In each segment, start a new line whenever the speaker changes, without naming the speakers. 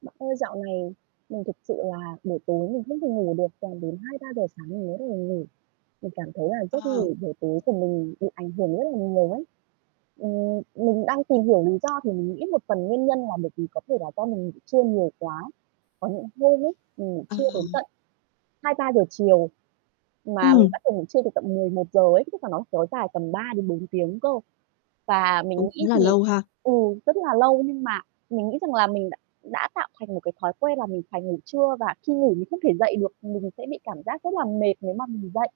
Bạn ơi, dạo này mình thực sự là buổi tối mình không thể ngủ được, toàn đến 2:00-3:00 sáng mình mới bắt đầu ngủ. Mình cảm thấy là giấc
Ờ.
ngủ buổi tối của mình bị ảnh hưởng rất là nhiều ấy. Ừm, mình đang tìm hiểu lý do thì mình nghĩ một phần nguyên nhân là bởi vì có thể là do mình ngủ trưa nhiều quá. Có những hôm ấy, mình ngủ trưa đến
À.
tận 2:00-3:00 chiều, mà mình
Ừm.
bắt đầu ngủ trưa từ tận 11:00 ấy, [unintelligible] nó kéo dài tầm 3 đến 4 tiếng cơ. Và mình
Cũng
nghĩ
là
thì,
lâu ha.
ừ, rất là lâu nhưng mà mình nghĩ rằng là mình đ đã tạo thành một cái thói quen là mình phải ngủ trưa và khi ngủ mình không thể dậy được, mình sẽ bị cảm giác rất là mệt nếu mà mình dậy.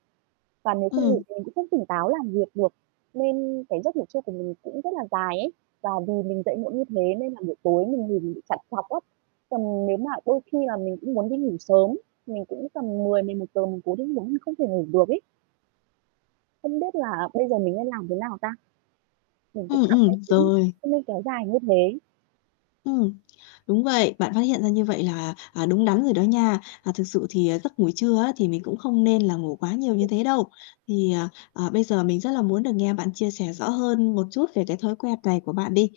Và nếu không ngủ
Ừm.
thì mình cũng không tỉnh táo làm việc được. Nên cái giấc ngủ trưa của mình cũng rất là dài ấy. Và vì mình dậy muộn như thế nên là buổi tối mình ngủ bị trằn trọc á. Còn nếu mà đôi khi là mình cũng muốn đi ngủ sớm, mình cũng tầm 10:00-11:00 mình cố đi ngủ nhưng không thể ngủ được ấy. Không biết là bây giờ mình nên làm thế nào ta? Mình cũng
Ừm,
cảm
ừm.
thấy
Rồi.
không nên kéo dài như thế.
Ừm. Đúng vậy. Bạn phát hiện ra như vậy là, à, đúng đắn rồi đó nha. À, thực sự thì, à, giấc ngủ trưa á, thì mình cũng không nên là ngủ quá nhiều như thế đâu. Thì, à, à, bây giờ mình rất là muốn được nghe bạn chia sẻ rõ hơn một chút về cái thói quen này của bạn đi.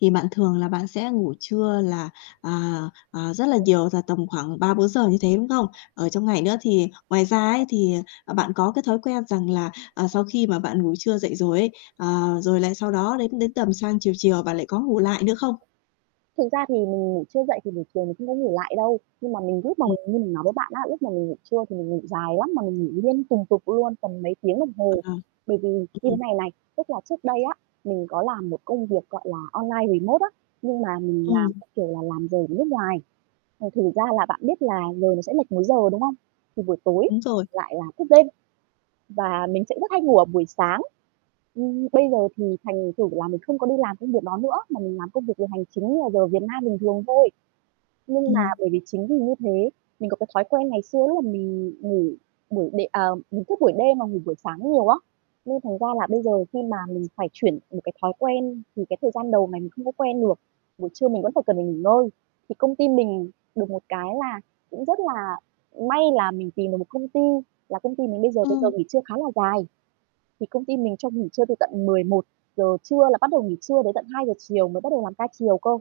Thì bạn thường là bạn sẽ ngủ trưa là, à, à, rất là nhiều, là tầm khoảng 3-4 giờ như thế, đúng không? Ở trong ngày nữa thì ngoài ra ấy, thì, ờ, bạn có cái thói quen rằng là, à, sau khi mà bạn ngủ trưa dậy rồi ấy, ờ, rồi lại sau đó đến đến tầm sang chiều chiều bạn lại có ngủ lại nữa không?
Thực ra thì mình ngủ trưa dậy thì buổi chiều mình không có ngủ lại đâu. Nhưng mà mình lúc mà
Ừm.
mình như mình nói với bạn á, lúc mà mình ngủ trưa thì mình ngủ dài lắm, mà mình ngủ liên tùng tục luôn, tầm mấy tiếng đồng hồ.
À.
Bởi vì như thế
Ừm.
này này, tức là trước đây á, mình có làm một công việc, gọi là, online remote á, nhưng mà mình làm
Ừm.
theo kiểu là làm giờ ở nước ngoài. À, thành ra là bạn biết là giờ nó sẽ lệch múi giờ, đúng không? Thì buổi tối
Đúng rồi.
lại là thức đêm và mình sẽ rất hay ngủ ở buổi sáng. Ừm, bây giờ thì thành thử là mình không có đi làm công việc đó nữa, mà mình làm công việc về hành chính như là giờ Việt Nam bình thường thôi. Nhưng mà
Ừm.
bởi vì chính vì như thế, mình có cái thói quen ngày xưa lúc mà mình ngủ buổi đêm à, mình thức buổi đêm mà ngủ buổi sáng nhiều á, nên thành ra là bây giờ khi mà mình phải chuyển một cái thói quen thì cái thời gian đầu này mình không có quen được, buổi trưa mình vẫn phải cần phải nghỉ ngơi. Thì công ty mình được một cái là cũng rất là may là mình tìm được một công ty là công ty mình bây giờ thì giờ
Ừm.
nghỉ trưa khá là dài. Thì công ty mình cho nghỉ trưa từ tận 11:00 trưa là bắt đầu nghỉ trưa đến tận 2:00 chiều mới bắt đầu làm ca chiều cơ.